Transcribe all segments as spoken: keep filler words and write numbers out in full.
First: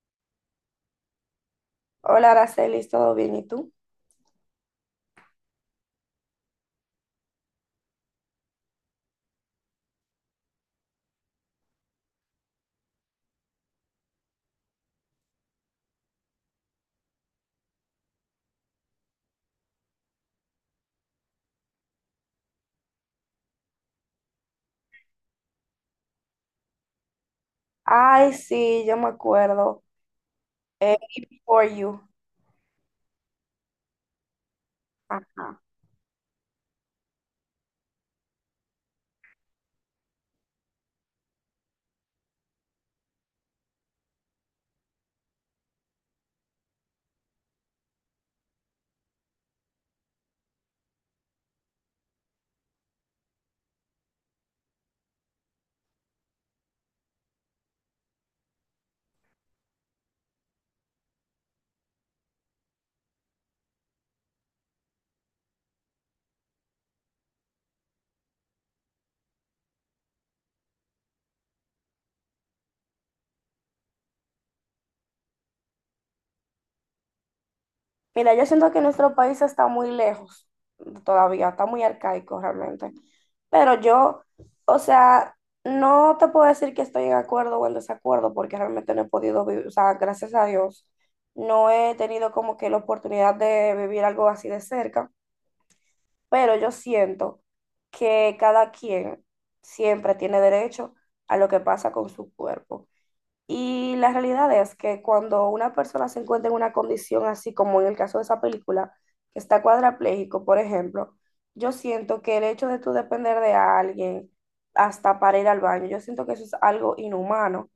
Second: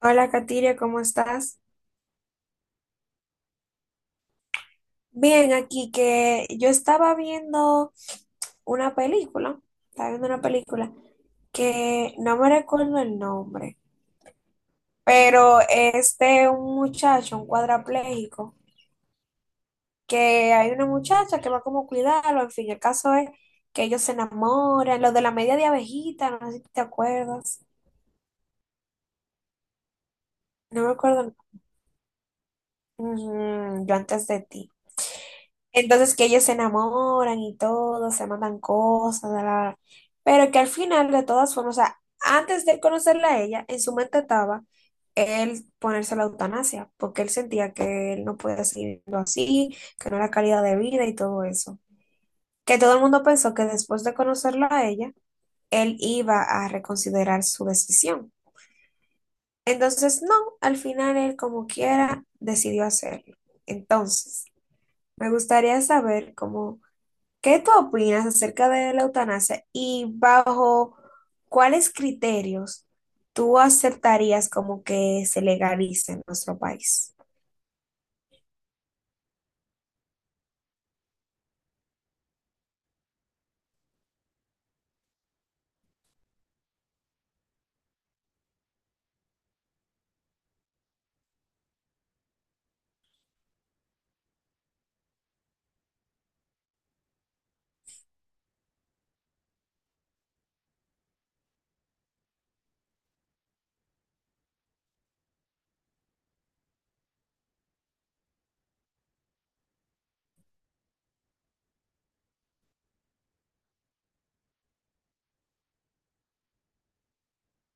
Hola, Katiria, ¿cómo estás? Hola, Araceli, ¿todo bien? ¿Y tú? Bien, aquí que yo estaba viendo una película, estaba viendo una película que no me recuerdo el nombre, pero es de un muchacho, un cuadrapléjico, que hay una muchacha que va como a cuidarlo, en fin, el caso es que ellos se enamoran, lo de la media de abejita, no sé si te acuerdas, Ay, sí, yo me acuerdo. no me Eh, acuerdo. For you. Ujú, yo antes de ti. Ajá. Entonces que ellos se enamoran y todo, se mandan cosas, la, la, la. Pero que al final, de todas formas, o sea, antes de conocerla a ella, en su mente estaba él ponerse la eutanasia, porque él sentía que él no podía seguir viviendo así, que no era calidad de vida y todo eso. Que todo el mundo pensó que después de conocerla a ella, él iba a reconsiderar su decisión. Entonces, no, al final él como quiera decidió hacerlo. Entonces, me gustaría saber cómo. ¿Qué tú opinas acerca de la eutanasia y bajo cuáles criterios tú aceptarías como que se legalice en nuestro país? Mira, yo siento que nuestro país está muy lejos todavía, está muy arcaico realmente. Pero yo, o sea, no te puedo decir que estoy en acuerdo o en desacuerdo porque realmente no he podido vivir, o sea, gracias a Dios, no he tenido como que la oportunidad de vivir algo así de cerca. Pero yo siento que cada quien siempre tiene derecho a lo que pasa con su cuerpo. Y la realidad es que cuando una persona se encuentra en una condición así como en el caso de esa película, que está cuadrapléjico, por ejemplo, yo siento que el hecho de tú depender de alguien hasta para ir al baño, yo siento que eso es algo inhumano.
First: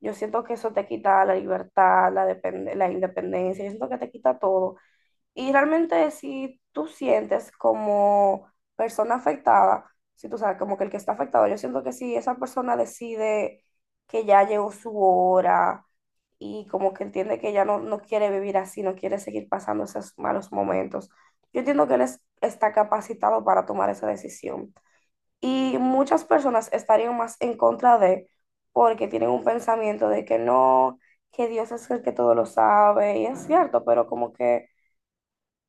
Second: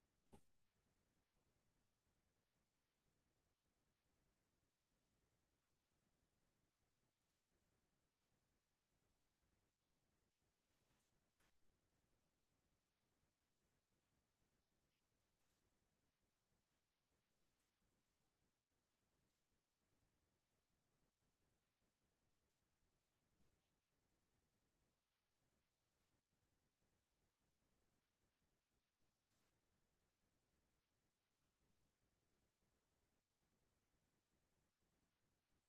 Yo siento que eso te quita la libertad, la, depende- la independencia, yo siento que te quita todo. Y realmente si tú sientes como persona afectada, si tú sabes como que el que está afectado, yo siento que si esa persona decide que ya llegó su hora y como que entiende que ya no, no quiere vivir así, no quiere seguir pasando esos malos momentos, yo entiendo que él es- está capacitado para tomar esa decisión. Y muchas personas estarían más en contra de porque tienen un pensamiento de que no, que Dios es el que todo lo sabe, y es cierto, pero como que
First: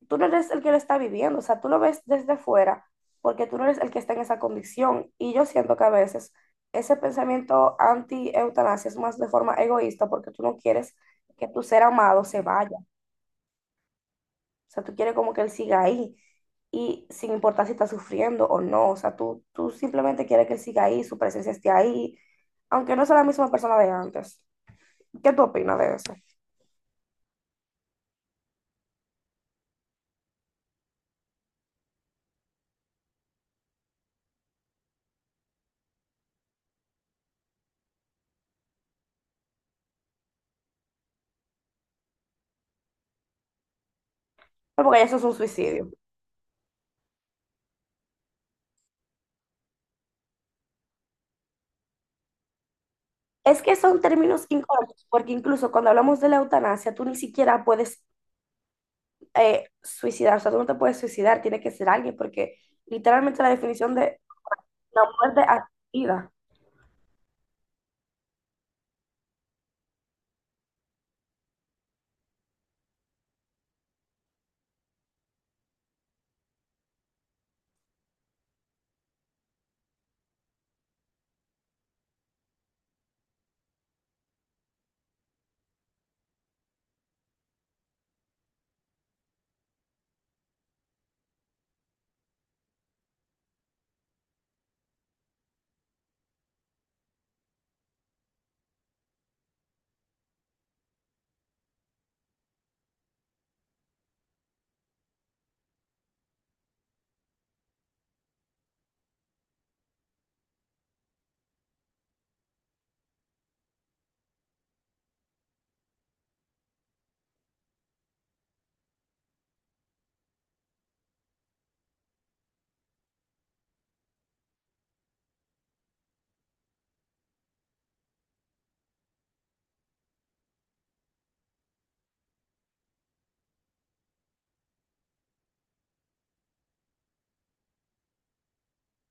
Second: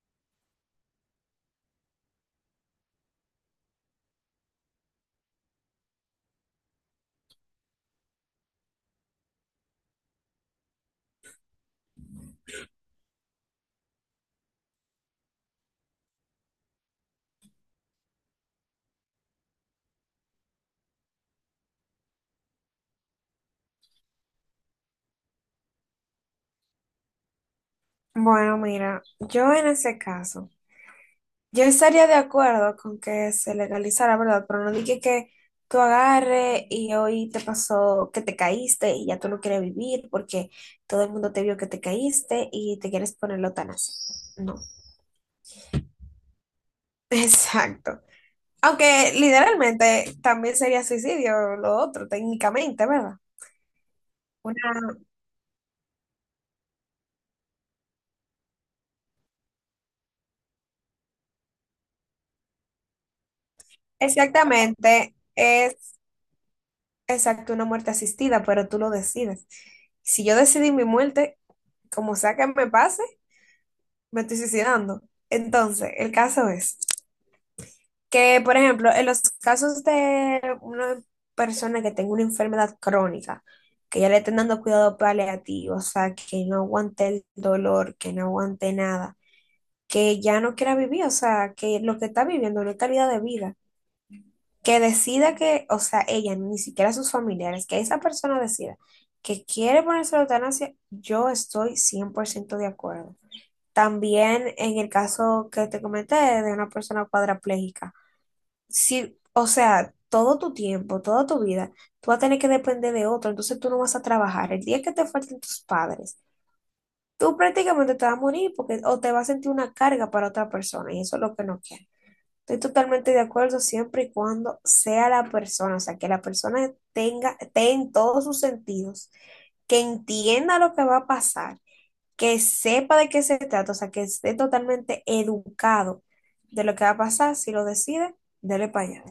tú no eres el que lo está viviendo, o sea, tú lo ves desde fuera porque tú no eres el que está en esa condición. Y yo siento que a veces ese pensamiento anti-eutanasia es más de forma egoísta porque tú no quieres que tu ser amado se vaya, o sea, tú quieres como que él siga ahí y sin importar si está sufriendo o no, o sea, tú, tú simplemente quieres que él siga ahí, su presencia esté ahí, aunque no sea la misma persona de antes. ¿Qué tú opinas de eso? Bueno, mira, yo en ese caso, yo estaría de acuerdo con que se legalizara, ¿verdad? Pero no dije que tú agarre y hoy te pasó que te caíste y ya tú no quieres vivir porque todo el mundo te vio que te caíste y te quieres poner la eutanasia. No. Porque eso es un suicidio. Exacto. Aunque literalmente también sería suicidio lo otro, técnicamente, ¿verdad? Es que son términos Una, incómodos, porque incluso cuando hablamos de la eutanasia, tú ni siquiera puedes eh, suicidar, o sea, tú no te puedes suicidar, tiene que ser alguien, porque literalmente la definición de la exactamente, muerte es asistida. exacto una muerte asistida, pero tú lo decides. Si yo decidí mi muerte, como sea que me pase, me estoy suicidando. Entonces, el caso es que, por ejemplo, en los casos de una persona que tenga una enfermedad crónica, que ya le estén dando cuidado paliativo, o sea, que no aguante el dolor, que no aguante nada que ya no quiera vivir, o sea, que lo que está viviendo no es calidad de vida, que decida que, o sea, ella, ni siquiera sus familiares, que esa persona decida que quiere ponerse la eutanasia, yo estoy cien por ciento de acuerdo. También en el caso que te comenté de una persona cuadraplégica, si, o sea, todo tu tiempo, toda tu vida, tú vas a tener que depender de otro, entonces tú no vas a trabajar. El día que te falten tus padres, tú prácticamente te vas a morir porque o te vas a sentir una carga para otra persona y eso es lo que no quiero. Estoy totalmente de acuerdo siempre y cuando sea la persona, o sea, que la persona tenga, esté en todos sus sentidos, que entienda lo que va a pasar, que sepa de qué se trata, o sea, que esté totalmente educado de lo que va a pasar, si lo decide, dele para allá.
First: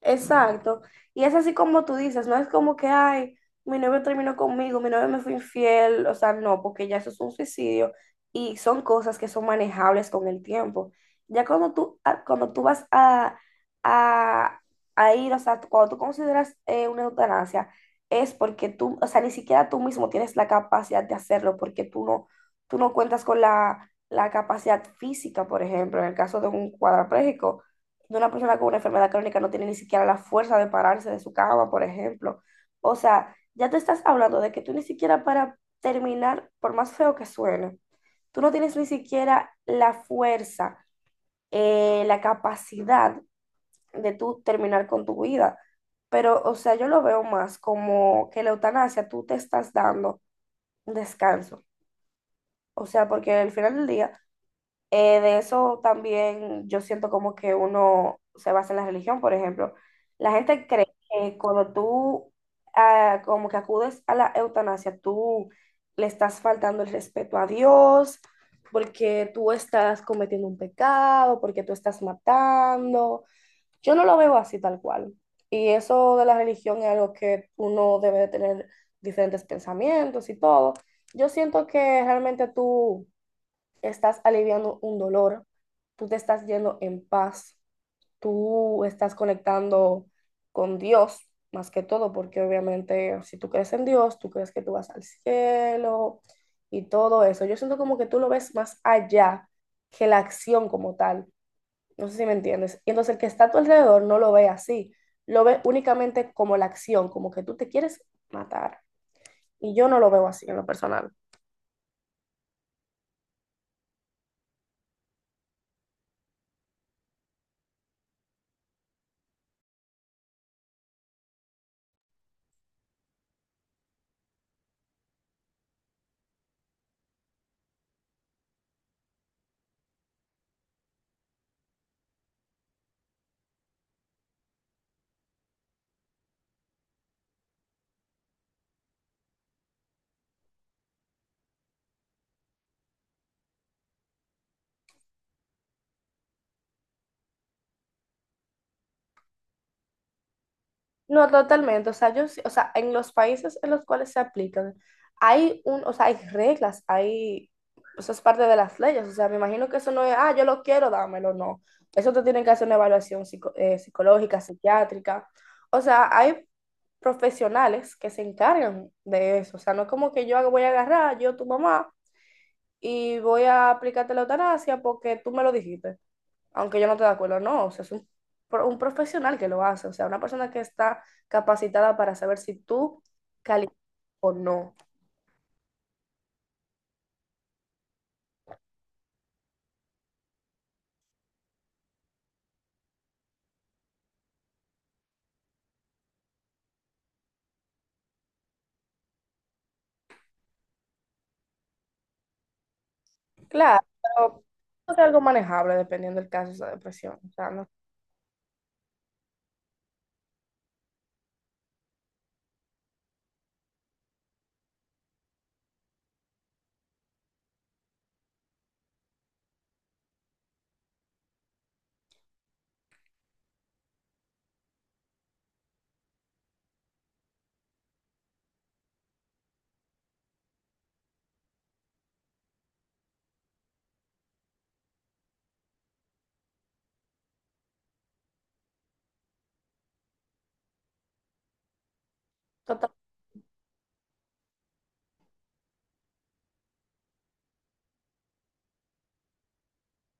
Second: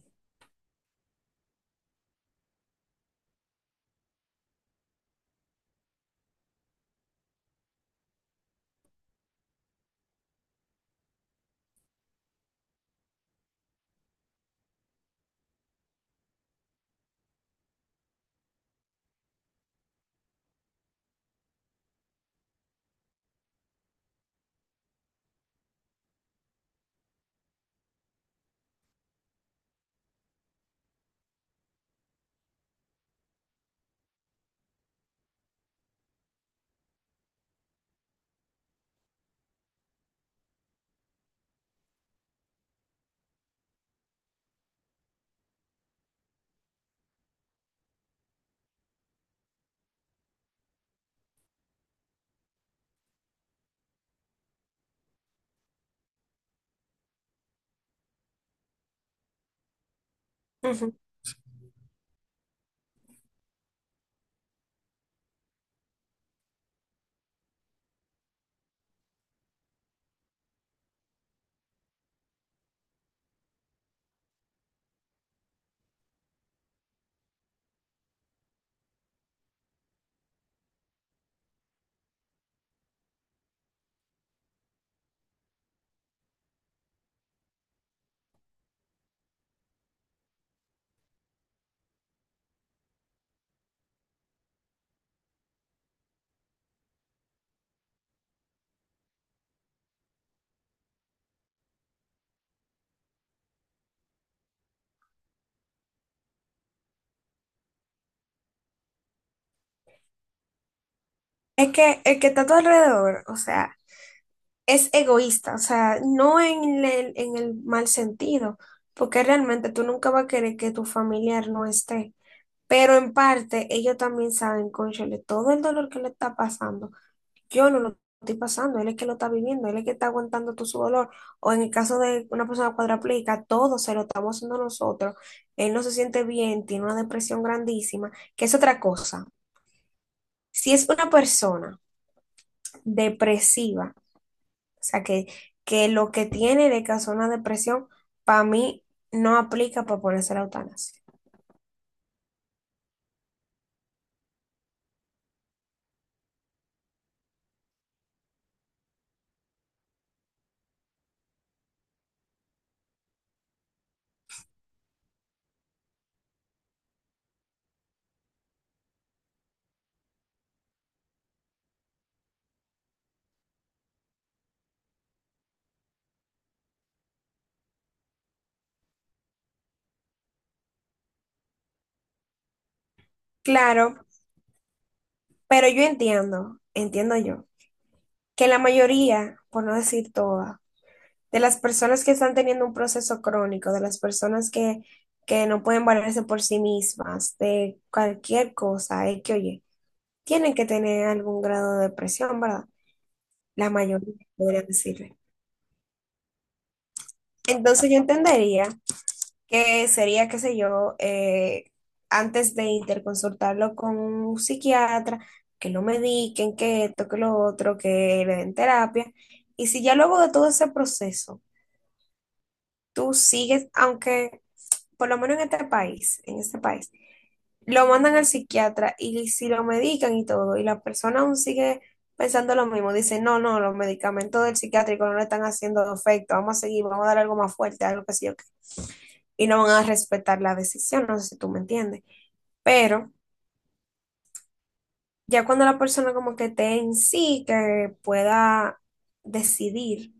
Exacto. Y es así como tú dices, no es como que, ay, mi novio terminó conmigo, mi novio me fue infiel, o sea, no, porque ya eso es un suicidio y son cosas que son manejables con el tiempo. Ya cuando tú, a- cuando tú vas a, a, a ir, o sea, cuando tú consideras eh, una eutanasia, es porque tú, o sea, ni siquiera tú mismo tienes la capacidad de hacerlo, porque tú no, tú no cuentas con la, la capacidad física, por ejemplo, en el caso de un cuadrapléjico de una persona con una enfermedad crónica no tiene ni siquiera la fuerza de pararse de su cama, por ejemplo. O sea, ya te estás hablando de que tú ni siquiera para terminar, por más feo que suene, tú no tienes ni siquiera la fuerza, eh, la capacidad de tú terminar con tu vida. Pero, o sea, yo lo veo más como que la eutanasia tú te estás dando un descanso. O sea, porque al final del día eh, de eso también yo siento como que uno se basa en la religión, por ejemplo. La gente Ujú. cree que cuando tú ah, como que acudes a la eutanasia, tú le estás faltando el respeto a Dios, porque tú estás cometiendo un pecado, porque tú estás matando. Yo no lo veo así tal cual. Y eso de la religión es algo que uno debe de tener diferentes pensamientos y todo. Yo siento que realmente tú estás aliviando un dolor, tú te estás yendo en paz, tú estás conectando con Dios más que todo, porque obviamente si tú crees en Dios, tú crees que tú vas al cielo y todo eso. Yo siento como que tú lo ves más allá que la acción como tal. No sé si me entiendes. Y entonces el que está a tu alrededor no lo ve así, lo ve únicamente como la acción, como que tú te quieres matar. Y yo no lo veo así en lo personal. Es que el que está a tu alrededor, o sea, es egoísta, o sea, no en el, en el mal sentido, porque realmente tú nunca vas a querer que tu familiar no esté. Pero en parte, ellos también saben, cónchale, todo el dolor que le está pasando. Yo no lo estoy pasando, él es que lo está viviendo, él es que está aguantando todo su dolor. O en el caso de una persona cuadraplégica, todo se lo estamos haciendo nosotros. Él no se siente bien, tiene una depresión grandísima, que es otra cosa. Si es una persona depresiva, o sea, que, que lo que tiene le causó una depresión, para mí no aplica para ponerse la eutanasia. No, totalmente. O sea, yo, sí- o sea, en los países en los cuales se aplican, hay un, o sea, hay reglas, hay, eso es parte de las leyes. O sea, me imagino que eso no es, ah, yo lo quiero, dámelo, no. Eso te tienen que hacer una evaluación psico- eh, psicológica, psiquiátrica. O sea, hay profesionales que se encargan de eso. O sea, no es como que yo voy a agarrar, yo tu mamá, y voy a aplicarte la eutanasia porque tú me lo dijiste aunque yo no estoy de acuerdo, no, o sea, es un, pro- un profesional que lo hace, o sea, una persona que está capacitada para saber si tú calificas Claro, o no. pero yo entiendo, entiendo yo que la mayoría, por no decir toda, de las personas que están teniendo un proceso crónico, de las personas que, que no pueden valerse por sí mismas, de cualquier cosa, es que oye, tienen que tener algún grado de depresión, ¿verdad? La Claro, mayoría, pero podría es decirle. algo manejable dependiendo del caso de esa depresión. O sea, no, Entonces yo entendería que sería, qué sé yo, eh, antes de interconsultarlo con un psiquiatra, que lo mediquen, que esto, que lo otro, que le den terapia. Y si ya luego de todo ese proceso, tú sigues, aunque por lo menos en este país, en este país, lo mandan al psiquiatra y si lo medican y todo, y la persona aún sigue pensando lo mismo, dice, no, no, los medicamentos del psiquiátrico no le están haciendo efecto, vamos a seguir, vamos a dar algo más fuerte, algo que sí yo qué", y no van a respetar la decisión, no sé si tú me entiendes, total- pero ya cuando la persona como que esté en sí, que pueda decidir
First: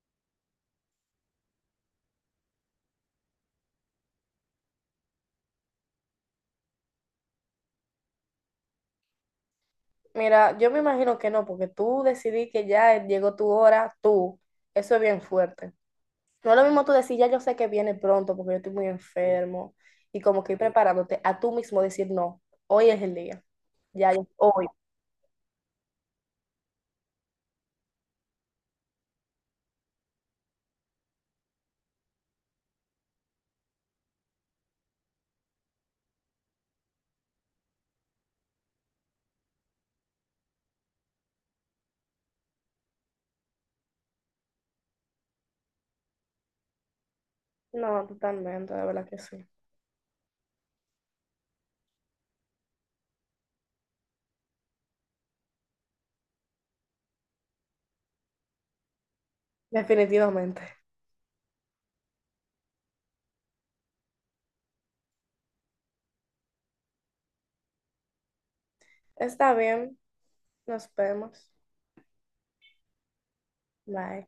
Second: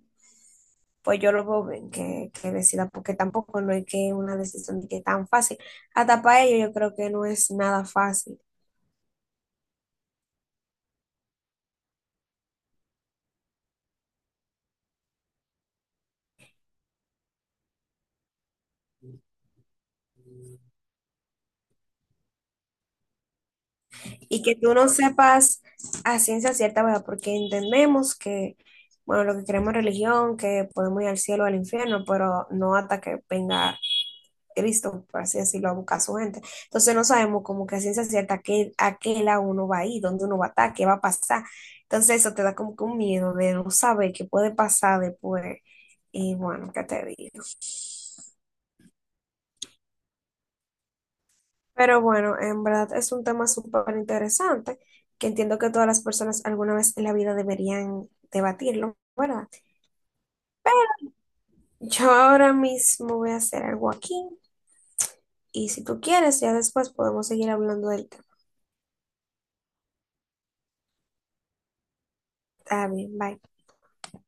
pues yo lo veo bien que, que decida, porque tampoco no es que una decisión de que es tan fácil. Hasta para ellos yo creo que no es nada fácil. mira, yo me imagino que no, porque tú decidí que ya llegó tu hora, tú, eso es bien fuerte. No es lo mismo tú decir, ya yo sé que viene pronto porque yo estoy muy enfermo y como que ir preparándote a tú mismo decir, no, hoy es el día, ya, Y que hoy. tú no sepas a ciencia cierta, ¿verdad? Porque entendemos que, bueno, lo que queremos es religión, que podemos ir al cielo o al infierno, pero no hasta que venga Cristo, por así decirlo, a buscar a su gente. Entonces no sabemos como que a ciencia cierta a qué, a qué lado uno va a ir, dónde uno va a estar, qué va a pasar. Entonces eso te da como que un miedo de no saber qué puede pasar después. Y bueno, ¿qué te digo? No, totalmente, de verdad que sí. Pero bueno, en verdad es un tema súper interesante que entiendo que todas las personas alguna vez en la vida deberían debatirlo, ¿verdad? Definitivamente. Yo ahora mismo voy a hacer algo aquí y si tú quieres, ya después podemos seguir hablando del tema. Está bien, nos vemos. Está bien, bye. Bye.